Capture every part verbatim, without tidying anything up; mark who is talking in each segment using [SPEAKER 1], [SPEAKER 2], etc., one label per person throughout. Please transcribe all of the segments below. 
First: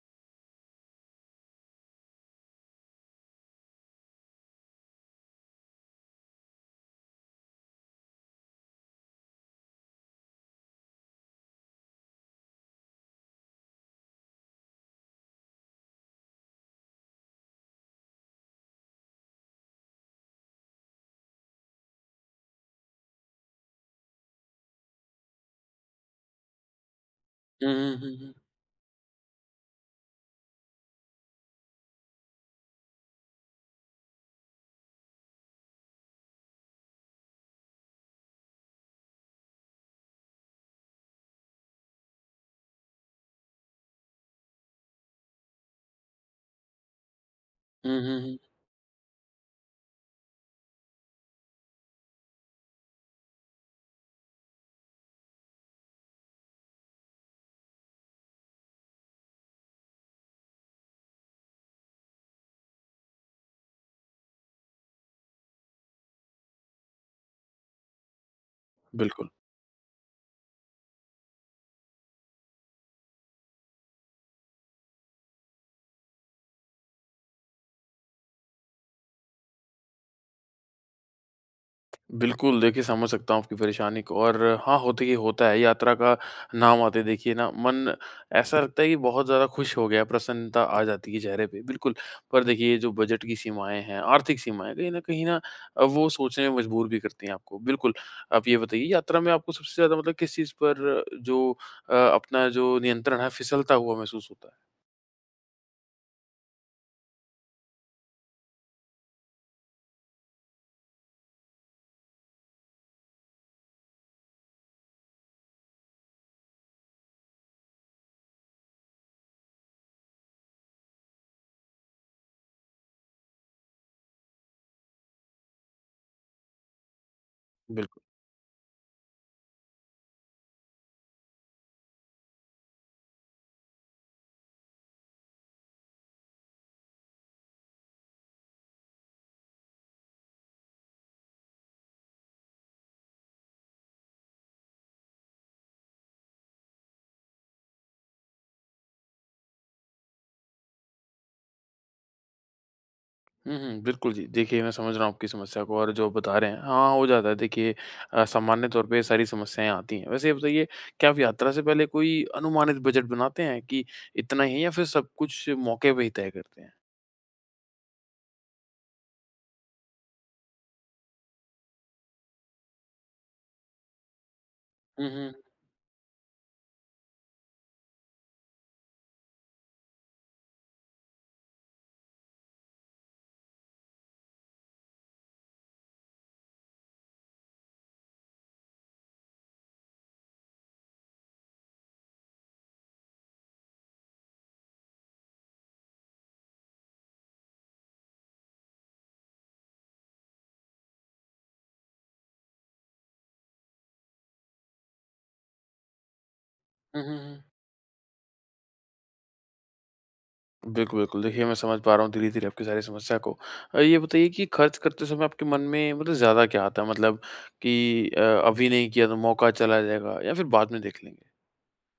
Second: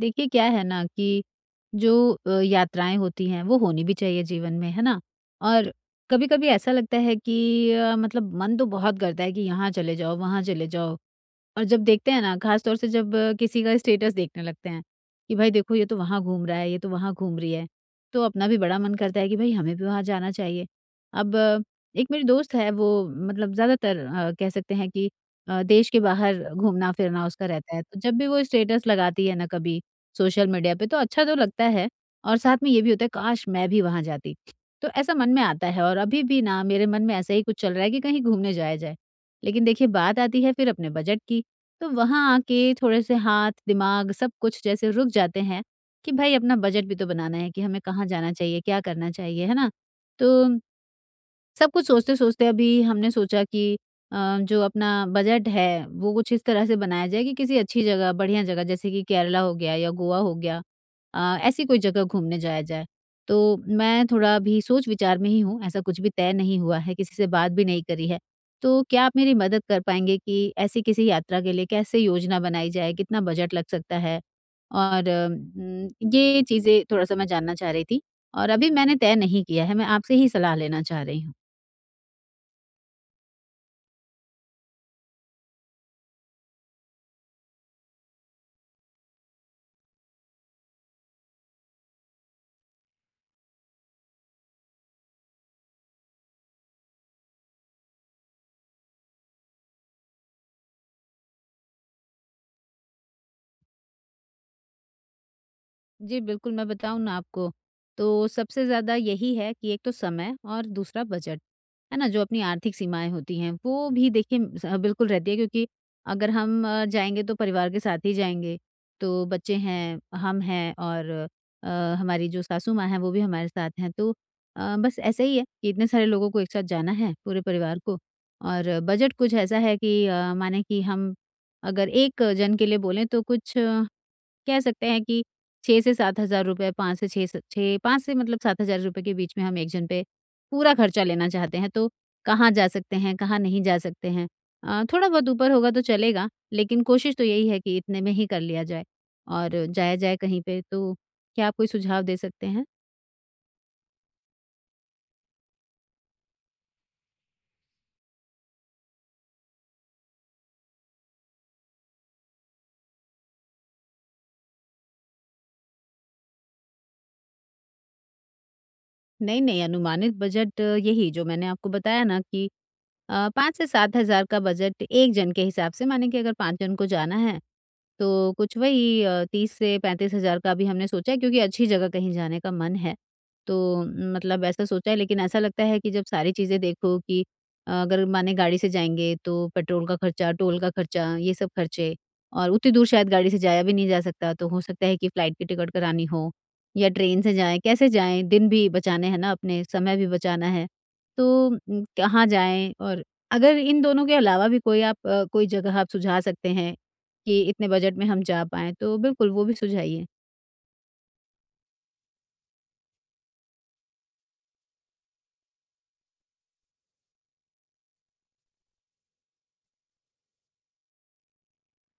[SPEAKER 1] देखिए, क्या है ना कि जो अ, यात्राएं होती हैं वो होनी भी चाहिए जीवन में, है ना। और कभी कभी ऐसा लगता है कि अ, मतलब मन तो बहुत करता है कि यहाँ चले जाओ, वहाँ चले जाओ। और जब देखते हैं ना, खास तौर से जब अ, किसी का स्टेटस देखने लगते हैं कि भाई देखो, ये तो वहाँ घूम रहा है, ये तो वहाँ घूम रही है, तो अपना भी बड़ा मन करता है कि भाई हमें भी वहाँ जाना चाहिए। अब अ, एक मेरी दोस्त है, वो मतलब ज़्यादातर अ, कह सकते हैं कि अ, देश के बाहर घूमना फिरना उसका
[SPEAKER 2] हुँ,
[SPEAKER 1] रहता है,
[SPEAKER 2] हुँ,
[SPEAKER 1] तो जब
[SPEAKER 2] हुँ,
[SPEAKER 1] भी
[SPEAKER 2] हुँ।
[SPEAKER 1] वो स्टेटस लगाती है ना कभी सोशल मीडिया पे, तो अच्छा तो लगता है और साथ में ये भी होता है काश मैं भी वहाँ जाती। तो ऐसा मन में आता है और अभी भी ना मेरे मन में ऐसा ही कुछ चल रहा है कि कहीं घूमने जाया जाए। लेकिन देखिए, बात आती है फिर अपने बजट की, तो वहाँ आके थोड़े से हाथ, दिमाग सब कुछ जैसे रुक जाते हैं कि भाई, अपना बजट भी तो बनाना है कि हमें
[SPEAKER 2] हुँ,
[SPEAKER 1] कहाँ
[SPEAKER 2] हुँ,
[SPEAKER 1] जाना
[SPEAKER 2] हुँ।
[SPEAKER 1] चाहिए, क्या करना चाहिए, है ना? तो सब कुछ सोचते-सोचते अभी हमने सोचा कि अ, जो अपना बजट है, वो कुछ इस तरह से बनाया जाए कि किसी अच्छी जगह, बढ़िया जगह, जैसे कि केरला हो गया या गोवा हो गया, अ, ऐसी कोई जगह घूमने जाया जाए। तो मैं थोड़ा अभी सोच-विचार में ही हूँ, ऐसा कुछ भी तय नहीं हुआ है, किसी से बात भी नहीं करी है। तो क्या आप
[SPEAKER 2] बिल्कुल,
[SPEAKER 1] मेरी मदद कर पाएँगे कि ऐसी किसी यात्रा के लिए कैसे योजना बनाई जाए, कितना बजट लग सकता है? और उम, ये चीज़ें थोड़ा-सा मैं जानना चाह रही थी, और अभी मैंने तय नहीं किया है, मैं आपसे ही सलाह लेना चाह रही हूँ।
[SPEAKER 2] बिल्कुल देखिए समझ सकता हूँ आपकी परेशानी को और हाँ, होते ये होता है यात्रा का नाम आते ही देखिए ना मन ऐसा लगता है कि बहुत ज़्यादा खुश हो गया है, प्रसन्नता आ जाती है चेहरे पे, बिल्कुल। पर देखिए ये जो बजट की सीमाएँ हैं, आर्थिक सीमाएँ कहीं न कहीं ना अ, वो सोचने में मजबूर भी करती हैं आपको। बिल्कुल, आप ये बताइए यात्रा में आपको सबसे ज़्यादा मतलब किस चीज़ पर जो अ, अपना जो नियंत्रण है फिसलता हुआ महसूस होता है?
[SPEAKER 1] जी, बिल्कुल, मैं बताऊँ ना आपको, तो सबसे ज़्यादा यही है कि एक तो समय और दूसरा बजट, है ना? जो अपनी आर्थिक सीमाएँ होती हैं, वो भी देखिए स हाँ, बिल्कुल रहती है, क्योंकि अगर हम अ, जाएँगे तो परिवार के साथ ही जाएँगे, तो बच्चे हैं, हम हैं और अ, हमारी जो सासू माँ हैं, वो भी हमारे साथ हैं। तो अ, बस ऐसा ही है कि इतने सारे लोगों को एक साथ जाना है, पूरे परिवार को।
[SPEAKER 2] बिल्कुल।
[SPEAKER 1] और बजट कुछ ऐसा है कि अ, माने कि हम अगर एक जन के लिए बोलें तो कुछ कह सकते हैं कि छह से सात हज़ार रुपए पांच से छह स छह पांच से मतलब सात हज़ार रुपए के बीच में हम एक जन पे पूरा खर्चा लेना चाहते हैं, तो कहाँ जा सकते हैं, कहाँ नहीं जा सकते हैं। अ, थोड़ा बहुत ऊपर होगा तो चलेगा, लेकिन कोशिश तो यही है कि इतने में ही कर लिया जाए और जाया जाए कहीं पे। तो क्या आप कोई सुझाव दे सकते हैं?
[SPEAKER 2] हुँ, हुँ। बिल्कुल जी। देखिए, मैं समझ रहा हूँ आपकी समस्या को और जो बता रहे हैं, हाँ, हो जाता है। देखिए अ, सामान्य तौर पे ये सारी समस्याएँ आती हैं। वैसे ये बताइए, क्या आप यात्रा से पहले कोई अनुमानित बजट बनाते हैं कि इतना ही या फिर सब कुछ मौके पे ही तय करते हैं?
[SPEAKER 1] नहीं, नहीं, अनुमानित बजट यही जो मैंने आपको बताया ना कि अ, पांच से सात हज़ार का बजट
[SPEAKER 2] हुँ,
[SPEAKER 1] एक जन
[SPEAKER 2] हुँ।
[SPEAKER 1] के हिसाब से, माने कि अगर पांच जन को जाना है, तो कुछ वही अ, तीस से पैंतीस हज़ार का भी हमने सोचा है, क्योंकि अच्छी जगह कहीं जाने का मन है। तो न, मतलब ऐसा सोचा है, लेकिन ऐसा लगता है कि जब सारी चीज़ें देखो कि अ, अगर माने गाड़ी से जाएँगे तो पेट्रोल का खर्चा, टोल का खर्चा, ये सब खर्चे, और उतनी दूर शायद गाड़ी से जाया भी नहीं जा सकता, तो हो सकता है कि फ्लाइट की टिकट करानी हो या ट्रेन से जाएँ, कैसे जाएँ? दिन भी बचाने हैं ना अपने, समय भी बचाना है। तो उम, कहाँ जाएँ? और अगर इन दोनों के अलावा भी कोई आप अ, कोई जगह आप सुझा सकते हैं
[SPEAKER 2] हुँ, हुँ,
[SPEAKER 1] कि
[SPEAKER 2] हुँ।
[SPEAKER 1] इतने बजट में हम जा पाएँ, तो बिल्कुल वो भी सुझाइए।
[SPEAKER 2] बिल्कुल, बिल्कुल। देखिए, मैं समझ पा रहा हूँ धीरे-धीरे आपकी सारी समस्या को। अ, ये बताइए कि खर्च करते समय आपके मन में मतलब ज़्यादा क्या आता है? मतलब कि अ, अभी नहीं किया तो मौका चला जाएगा या फिर बाद में देख लेंगे?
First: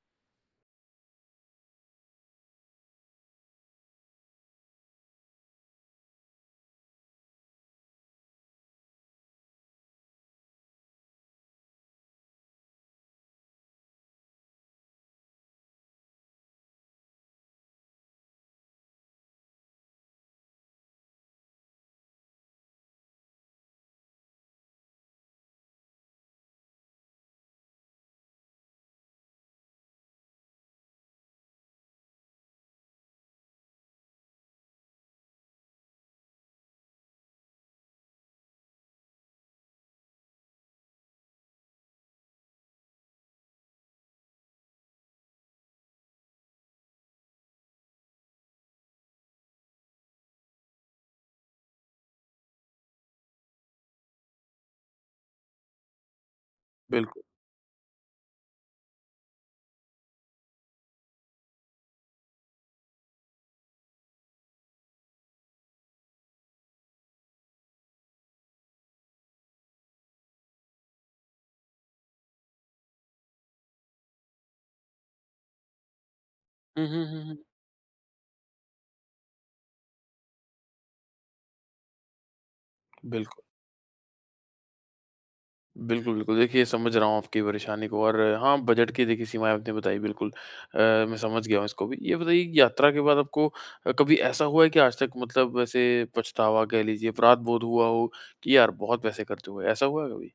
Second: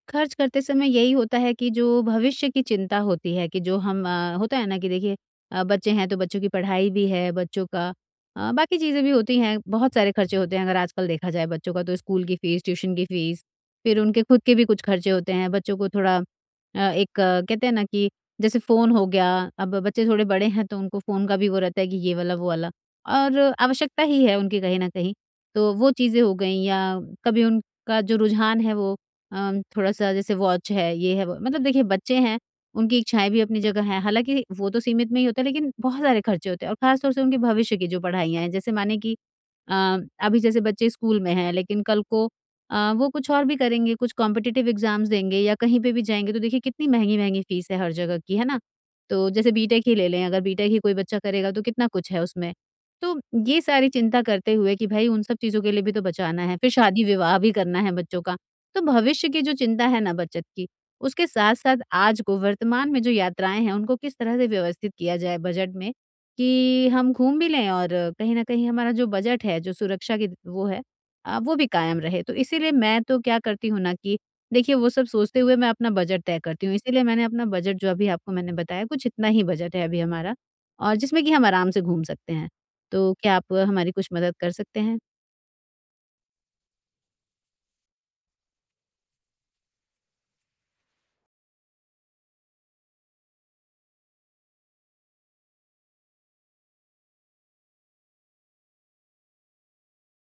[SPEAKER 1] खर्च करते समय यही होता है कि जो भविष्य की चिंता होती है कि जो हम अ, होता है ना कि देखिए, अ, बच्चे हैं तो बच्चों की पढ़ाई भी है, बच्चों का अ, बाकी चीज़ें भी होती हैं, बहुत सारे खर्चे होते हैं अगर आजकल देखा जाए बच्चों का तो स्कूल की फ़ीस, ट्यूशन की फ़ीस, फिर उनके खुद के भी कुछ खर्चे होते हैं, बच्चों को थोड़ा अ, एक अ, कहते हैं ना कि जैसे फ़ोन हो गया, अब बच्चे थोड़े बड़े हैं तो उनको फ़ोन का भी वो रहता है कि ये वाला, वो वाला, और आवश्यकता ही है उनकी कहीं न कहीं, तो वो चीज़ें हो गईं, या कभी उनका जो रुझान है वो अम, थोड़ा-सा, जैसे वॉच है, ये है, वो मतलब देखिए, बच्चे हैं, उनकी इच्छाएँ भी अपनी जगह हैं। हालाँकि वो तो सीमित में ही होता है, लेकिन बहुत सारे खर्चे होते हैं और ख़ास तौर से उनके भविष्य की जो पढ़ाइयाँ हैं। जैसे माने कि अ, अभी जैसे बच्चे स्कूल में हैं, लेकिन कल को अ, वो कुछ और भी करेंगे, कुछ कॉम्पिटिटिव एग्ज़ाम्स देंगे या कहीं पे भी जाएँगे, तो देखिए कितनी महँगी-महँगी फ़ीस है हर जगह की, है ना? तो जैसे बीटेक ही ले लें, अगर बीटेक ही कोई बच्चा करेगा तो कितना कुछ है उसमें। तो ये सारी चिंता करते हुए कि भई उन सब चीज़ों के लिए भी तो बचाना है, फिर
[SPEAKER 2] बिल्कुल।
[SPEAKER 1] शादी-विवाह भी करना है बच्चों का। तो भविष्य की जो चिंता है ना बचत की, उसके साथ-साथ आज को वर्तमान में जो यात्राएँ हैं, उनको किस तरह से व्यवस्थित किया जाए बजट में कि हम घूम भी लें और कहीं न कहीं हमारा जो बजट है, जो सुरक्षा की वो है, अ, वो भी कायम रहे। तो इसीलिए मैं तो क्या करती हूँ ना कि देखिए, वो सब सोचते हुए मैं अपना बजट तय करती हूँ।
[SPEAKER 2] हुँ,
[SPEAKER 1] इसीलिए
[SPEAKER 2] हुँ, हुँ,
[SPEAKER 1] मैंने
[SPEAKER 2] हुँ।
[SPEAKER 1] अपना बजट जो अभी आपको मैंने बताया, कुछ इतना ही बजट है अभी हमारा, और जिसमें कि हम आराम से घूम सकते हैं। तो क्या
[SPEAKER 2] बिल्कुल।
[SPEAKER 1] आप हमारी कुछ मदद कर सकते हैं?
[SPEAKER 2] बिल्कुल, बिल्कुल। देखिए, समझ रहा हूँ आपकी परेशानी को और हाँ, बजट की देखिए सीमाएँ आपने बताई बिल्कुल। अ, मैं समझ गया हूँ इसको भी। ये बताइए कि यात्रा के बाद आपको अ, कभी ऐसा हुआ है कि आज तक मतलब ऐसे पछतावा कह लीजिए, अपराध बोध हुआ हो कि यार बहुत पैसे खर्च हुए, ऐसा हुआ है कभी?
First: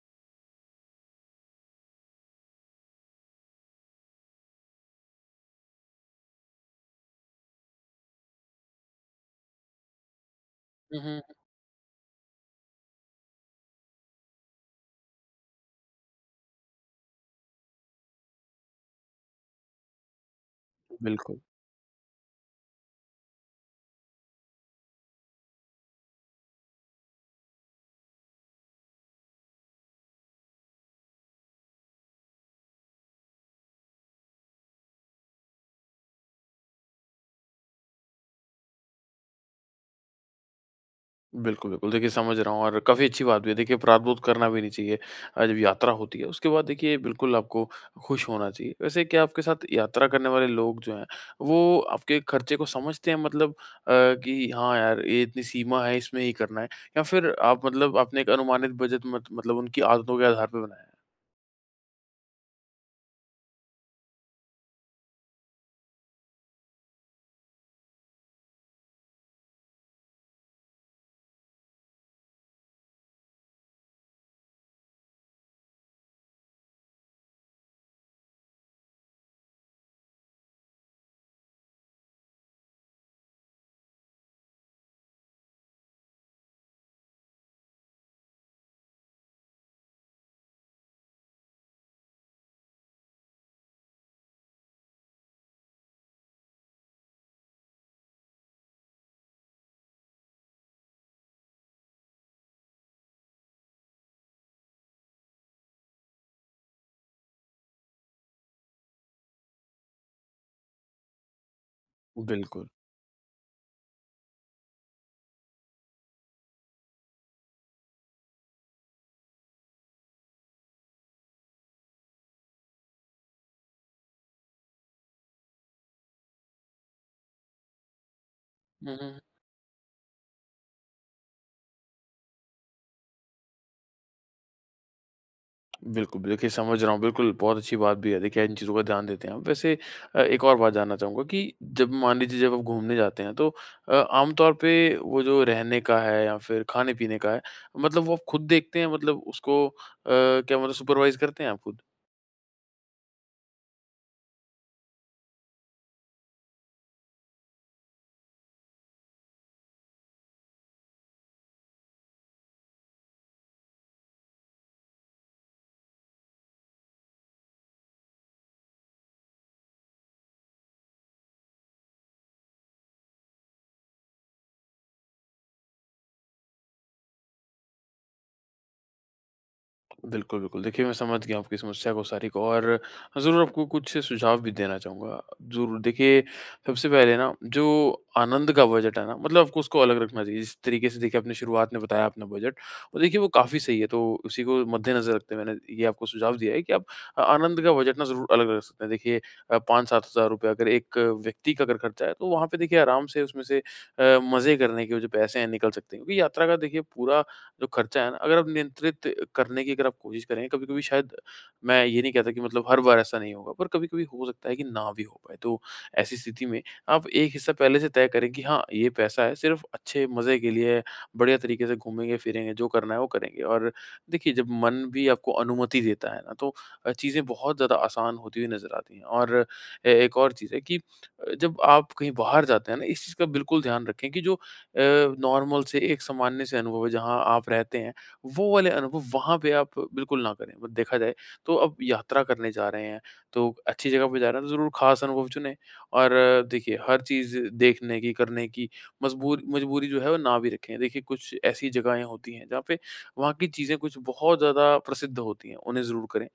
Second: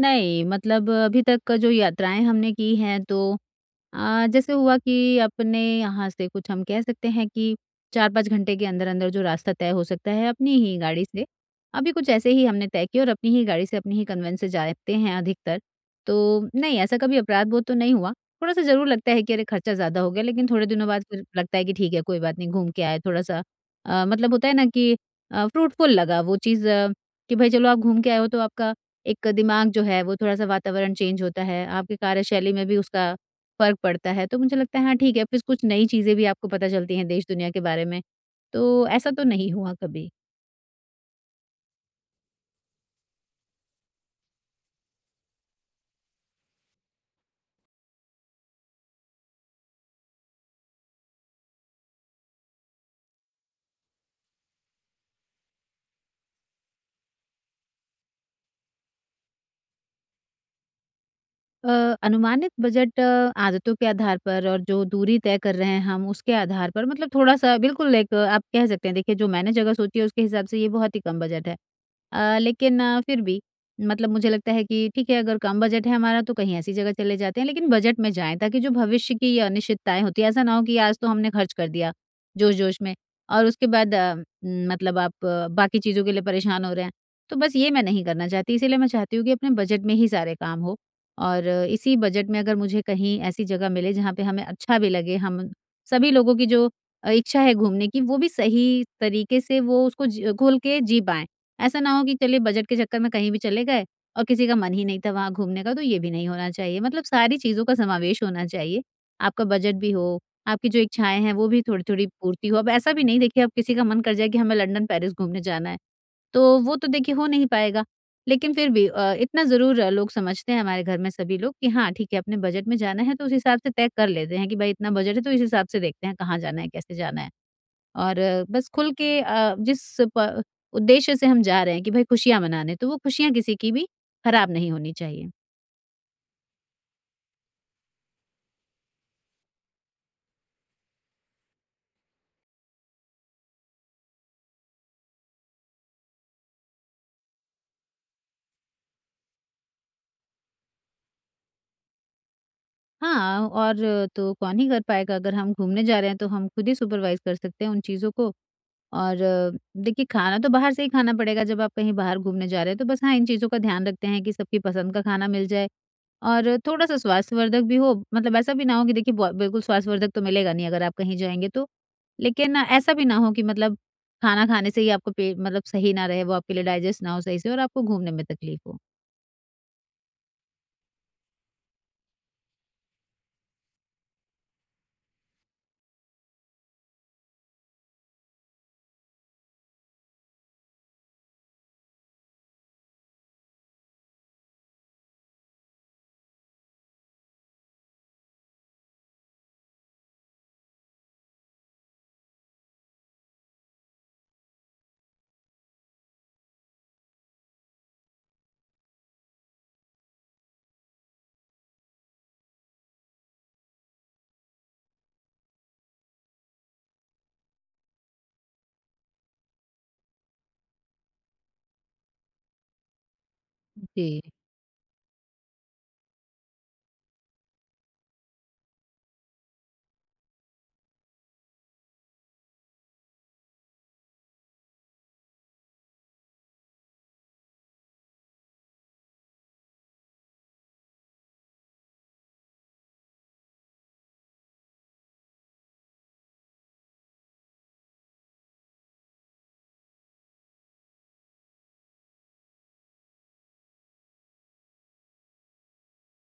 [SPEAKER 1] नहीं, मतलब अभी तक का जो यात्राएँ हमने की हैं तो अ, जैसे हुआ कि अपने यहाँ से कुछ हम कह सकते हैं कि चार पांच घंटे के अंदर-अंदर जो रास्ता तय हो सकता है अपनी ही
[SPEAKER 2] हुँ,
[SPEAKER 1] गाड़ी
[SPEAKER 2] हुँ।
[SPEAKER 1] से। अभी कुछ ऐसे ही हमने तय किए, और अपनी ही गाड़ी से, अपनी ही कन्वेंस से जाते हैं अधिकतर। तो नहीं, ऐसा कभी अपराध-बोध तो नहीं हुआ। थोड़ा-सा ज़रूर लगता है कि अरे, खर्चा ज़्यादा हो गया, लेकिन थोड़े दिनों बाद फिर
[SPEAKER 2] बिल्कुल।
[SPEAKER 1] लगता है कि ठीक है, कोई बात नहीं, घूम के आए थोड़ा-सा, अ, मतलब होता है ना कि अ, फ्रूटफुल लगा वो चीज़, आ, कि भाई चलो आप घूम के आए हो तो आपका एक दिमाग जो है वो थोड़ा-सा, वातावरण चेंज होता है, आपकी कार्यशैली में भी उसका फ़र्क पड़ता है, तो मुझे लगता है हाँ ठीक है, फिर कुछ नई चीज़ें भी आपको पता चलती हैं देश-दुनिया के बारे में, तो ऐसा तो नहीं हुआ कभी।
[SPEAKER 2] बिल्कुल, बिल्कुल। देखिए समझ रहा हूँ और काफ़ी अच्छी बात भी है। देखिए प्रायःद्वंद करना भी नहीं चाहिए। अ, जब यात्रा होती है उसके बाद देखिए बिल्कुल आपको खुश होना चाहिए। वैसे क्या आपके साथ यात्रा करने वाले लोग जो हैं वो आपके खर्चे को समझते हैं मतलब अ, कि हाँ यार ये इतनी सीमा है इसमें ही करना है या फिर आप मतलब आपने एक अनुमानित बजट मत मतलब उनकी आदतों के आधार पे बनाया है?
[SPEAKER 1] अ, अनुमानित बजट अ, आदतों के आधार पर, और जो दूरी तय कर रहे हैं हम उसके आधार पर, मतलब थोड़ा-सा, बिल्कुल, एक आप कह सकते हैं, देखिए जो मैंने जगह सोची है उसके हिसाब से ये बहुत ही कम बजट है। अ, लेकिन अ, फिर भी मतलब मुझे लगता है कि ठीक है, अगर कम बजट है हमारा तो कहीं ऐसी जगह चले जाते हैं, लेकिन बजट में जाएँ ताकि जो भविष्य की ये अनिश्चितताएँ होती हैं, ऐसा ना हो कि आज तो हमने खर्च कर दिया जोश-जोश में, और उसके बाद अ, न, मतलब आप अ, बाकी चीज़ों के लिए परेशान हो रहे हैं। तो बस ये मैं नहीं करना चाहती, इसीलिए मैं चाहती हूँ कि अपने बजट में ही सारे काम हो। और इसी बजट में अगर मुझे कहीं ऐसी जगह मिले जहाँ पे हमें अच्छा भी लगे, हम सभी लोगों की जो अ, इच्छा है घूमने की, वो भी सही तरीके से वो उसको जी खोल के जी पाएँ। ऐसा ना हो कि चलिए बजट के चक्कर में कहीं भी चले गए, और किसी का मन ही नहीं था वहाँ घूमने का, तो ये भी नहीं होना चाहिए। मतलब सारी चीज़ों का समावेश होना चाहिए। आपका बजट भी हो, आपकी जो इच्छाएँ हैं वो भी थोड़ी-थोड़ी पूर्ति हो।
[SPEAKER 2] बिल्कुल।
[SPEAKER 1] अब ऐसा भी नहीं, देखिए, अब किसी का मन कर जाए कि हमें लंदन, पेरिस घूमने जाना है, तो वो तो देखिए हो नहीं पाएगा। लेकिन फिर भी अ, इतना ज़रूर लोग समझते हैं, हमारे घर में सभी लोग, कि हाँ, ठीक है, अपने बजट में जाना है, तो उस हिसाब से तय कर लेते हैं कि भाई इतना बजट है तो इस हिसाब से देखते हैं कहाँ जाना है, कैसे जाना है। और अ, बस खुल
[SPEAKER 2] हुँ, हुँ,
[SPEAKER 1] के,
[SPEAKER 2] हुँ।
[SPEAKER 1] अ, जिस प उद्देश्य से हम जा रहे हैं कि भाई खुशियाँ मनाने, तो वो खुशियाँ किसी की भी खराब नहीं होनी चाहिए।
[SPEAKER 2] बिल्कुल, देखिए समझ रहा हूँ, बिल्कुल बहुत अच्छी बात भी है, देखिए इन चीज़ों का ध्यान देते हैं आप। वैसे अ, एक और बात जानना चाहूँगा कि जब मान लीजिए जब आप घूमने जाते हैं तो अ, आम तौर पे वो जो रहने का है या फिर खाने-पीने का है, मतलब वो आप खुद देखते हैं मतलब उसको अ, क्या मतलब सुपरवाइज़ करते हैं आप खुद?
[SPEAKER 1] हाँ, और तो कौन ही कर पाएगा, अगर हम घूमने जा रहे हैं तो हम खुद ही सुपरवाइज़ कर सकते हैं उन चीज़ों को। और अ, देखिए, खाना तो बाहर से ही खाना पड़ेगा जब आप कहीं बाहर घूमने जा रहे हैं, तो बस हाँ, इन चीज़ों का ध्यान रखते हैं कि सबकी पसंद का खाना मिल जाए, और थोड़ा-सा स्वास्थ्यवर्धक भी हो। मतलब ऐसा भी ना हो कि देखिए, ब बिल्कुल स्वास्थ्यवर्धक तो मिलेगा नहीं अगर आप कहीं जाएँगे तो। लेकिन ऐसा भी ना हो कि मतलब खाना खाने से ही आपको पेट, मतलब सही ना रहे, वो आपके लिए डाइजेस्ट ना हो सही से, और आपको घूमने में तकलीफ़ हो।
[SPEAKER 2] बिल्कुल, बिल्कुल। देखिए, मैं समझ गया आपकी समस्या को सारी को और ज़रूर आपको कुछ सुझाव भी देना चाहूँगा। ज़रूर देखिए, सबसे पहले ना जो आनंद का बजट है ना मतलब आपको उसको अलग रखना चाहिए। जिस तरीके से देखिए आपने शुरुआत में बताया अपना बजट और देखिए वो काफ़ी सही है। तो उसी को मद्देनज़र रखते हुए मैंने ये आपको सुझाव दिया है कि आप अ, आनंद का बजट ना ज़रूर अलग रख सकते हैं। देखिए अ, पाँच से सात हज़ार रुपए अगर एक व्यक्ति का अगर खर्चा है तो वहाँ पे देखिए आराम से उसमें से अ, मज़े करने के जो पैसे हैं निकल सकते हैं। क्योंकि यात्रा का देखिए पूरा जो खर्चा है ना, अगर आप नियंत्रित करने की अगर आप कोशिश करें, कभी-कभी शायद मैं ये नहीं कहता कि मतलब हर बार ऐसा नहीं होगा, पर कभी-कभी हो सकता है कि ना भी हो पाए। तो ऐसी स्थिति में आप एक हिस्सा पहले से तय करें कि हाँ, ये पैसा है सिर्फ़ अच्छे मज़े के लिए है, बढ़िया तरीके से घूमेंगे-फिरेंगे, जो करना है वो करेंगे। और
[SPEAKER 1] जी।
[SPEAKER 2] देखिए, जब मन भी आपको अनुमति देता है ना, तो अ, चीज़ें बहुत ज़्यादा आसान होती हुई नज़र आती हैं। और ए एक और चीज़ है कि अ, जब आप कहीं बाहर जाते हैं ना, इस चीज़ का बिल्कुल ध्यान रखें कि जो नॉर्मल से एक सामान्य से अनुभव है जहाँ आप रहते हैं, वो वाले अनुभव वहाँ पे आप बिल्कुल ना करें। बट देखा जाए तो अब यात्रा करने जा रहे हैं, तो अच्छी जगह पे जा रहे हैं तो ज़रूर खास अनुभव चुनें और अ, देखिए हर चीज़ देखने की, करने की मजबूर मजबूरी जो है वो ना भी रखें। देखिए कुछ ऐसी जगहें होती हैं जहाँ पे वहाँ की चीज़ें कुछ बहुत ज़्यादा प्रसिद्ध होती हैं, उन्हें ज़रूर करें।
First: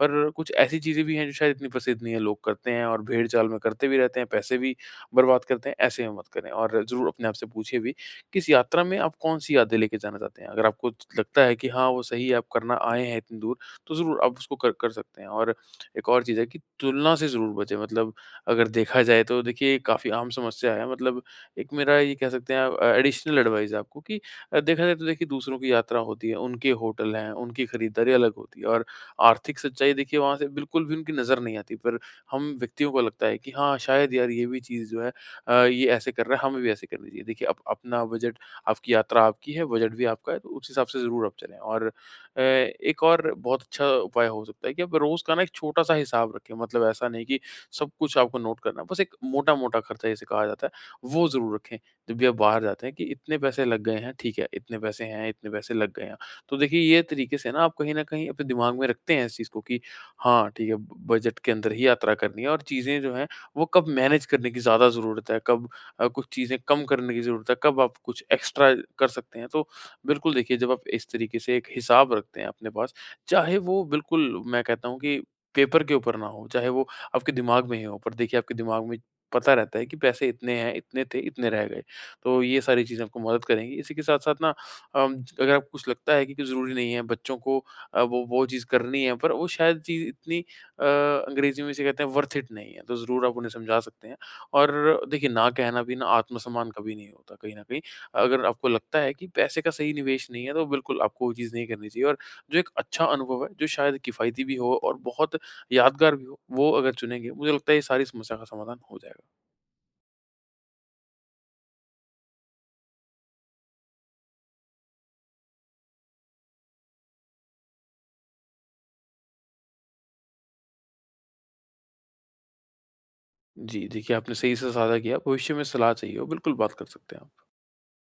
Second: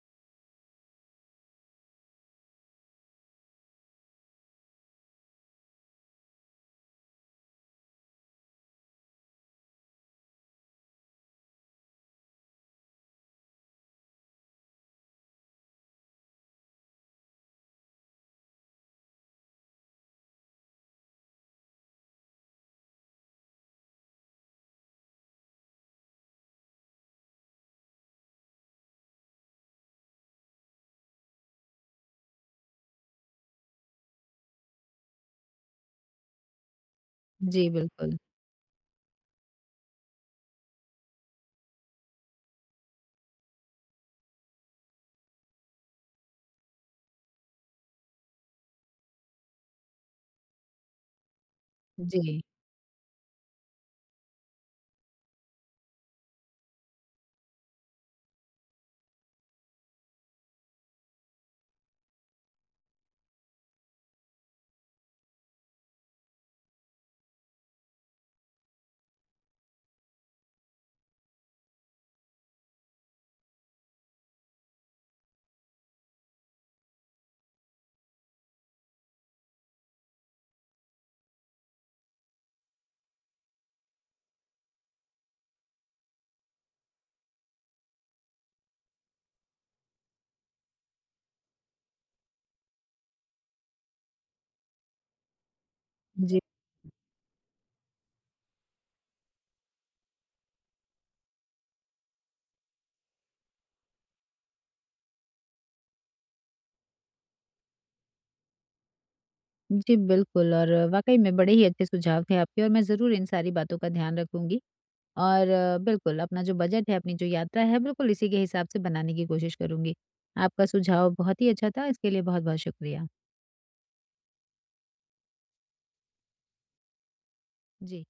[SPEAKER 2] पर कुछ ऐसी चीज़ें भी हैं जो शायद इतनी प्रसिद्ध नहीं है, लोग करते हैं और भेड़-चाल में करते भी रहते हैं, पैसे भी बर्बाद करते हैं, ऐसे में मत करें। और ज़रूर अपने आप से पूछिए भी कि इस यात्रा में आप कौन-सी यादें लेके जाना चाहते हैं? अगर आपको लगता है कि हाँ, वो सही है, आप करना आए हैं इतनी दूर, तो ज़रूर आप उसको कर कर सकते हैं। और एक और चीज़ है कि तुलना से ज़रूर बचें। मतलब अगर देखा जाए तो देखिए काफ़ी आम समस्या है। मतलब एक मेरा ये कह सकते हैं अ, एडिशनल एडवाइस है आपको कि अ, देखा जाए तो देखिए दूसरों की यात्रा होती है, उनके होटल हैं, उनकी खरीदारी अलग होती है और आर्थिक सच्चाई देखिए वहाँ से बिल्कुल भी उनकी नज़र नहीं आती। पर हम व्यक्तियों को लगता है कि हाँ, शायद यार ये भी चीज़ जो है अ, ये ऐसे कर रहा है, हमें भी ऐसे करनी चाहिए। देखिए, अप
[SPEAKER 1] जी,
[SPEAKER 2] अपना
[SPEAKER 1] बिल्कुल।
[SPEAKER 2] बजट आपकी यात्रा आपकी है, बजट भी आपका है, तो उस हिसाब से ज़रूर आप चलें। और अ, एक और बहुत अच्छा उपाय हो सकता है कि आप रोज़ का ना एक छोटा-सा हिसाब रखें। मतलब ऐसा नहीं कि सब कुछ आपको नोट करना है, बस एक मोटा-मोटा खर्चा जिसे कहा जाता है, वो ज़रूर रखें। जब भी आप
[SPEAKER 1] जी।
[SPEAKER 2] बाहर जाते हैं कि इतने पैसे लग गए हैं, ठीक है, इतने पैसे हैं, इतने पैसे लग गए हैं। तो देखिए, ये तरीके से ना आप कहीं न कहीं अपने दिमाग में रखते हैं इस चीज़ को कि हाँ, ठीक है, ब बजट के अंदर ही यात्रा करनी है और चीज़ें जो हैं, वो कब मैनेज करने की ज़्यादा ज़रूरत है, कब अ, कुछ चीज़ें कम करने की ज़रूरत है, कब आप कुछ एक्स्ट्रा कर सकते हैं। तो बिल्कुल देखिए, जब आप इस तरीके से एक हिसाब रखते हैं अपने पास, चाहे वो बिल्कुल मैं कहता हूँ कि पेपर के ऊपर ना हो, चाहे वो आपके दिमाग में ही हो, पर देखिए आपके दिमाग में पता रहता है कि पैसे इतने हैं, इतने थे, इतने रह गए। तो ये सारी चीज़ें आपको मदद करेंगी। इसी के साथ-साथ ना अम, अगर आपको कुछ लगता है कि कि ज़रूरी नहीं है, बच्चों को अ, वो वो चीज़ करनी है, पर वो शायद चीज़ इतनी अ, अंग्रेज़ी में इसे कहते हैं वर्थ इट नहीं है, तो ज़रूर आप उन्हें समझा सकते हैं। और देखिए ना कहना भी ना
[SPEAKER 1] जी।
[SPEAKER 2] आत्मसम्मान कभी नहीं होता कहीं न कहीं। अगर आपको लगता है कि पैसे का सही निवेश नहीं है, तो बिल्कुल आपको वो चीज़ नहीं करनी चाहिए और जो एक अच्छा अनुभव है, जो शायद किफ़ायती भी हो और बहुत यादगार भी हो, वो अगर चुनेंगे, मुझे लगता है ये सारी समस्या का समाधान हो जाएगा।
[SPEAKER 1] जी, बिल्कुल, और वाक़ई में बड़े ही अच्छे सुझाव थे आपके, और मैं ज़रूर इन सारी बातों का ध्यान रखूँगी, और अ, बिल्कुल अपना जो बजट है, अपनी जो यात्रा है, बिल्कुल इसी के हिसाब से बनाने की कोशिश करूँगी। आपका सुझाव बहुत ही अच्छा था, इसके लिए बहुत-बहुत शुक्रिया।
[SPEAKER 2] जी, देखिए आपने सही से साझा किया, भविष्य में सलाह चाहिए हो, बिल्कुल बात कर सकते हैं आप।
[SPEAKER 1] जी।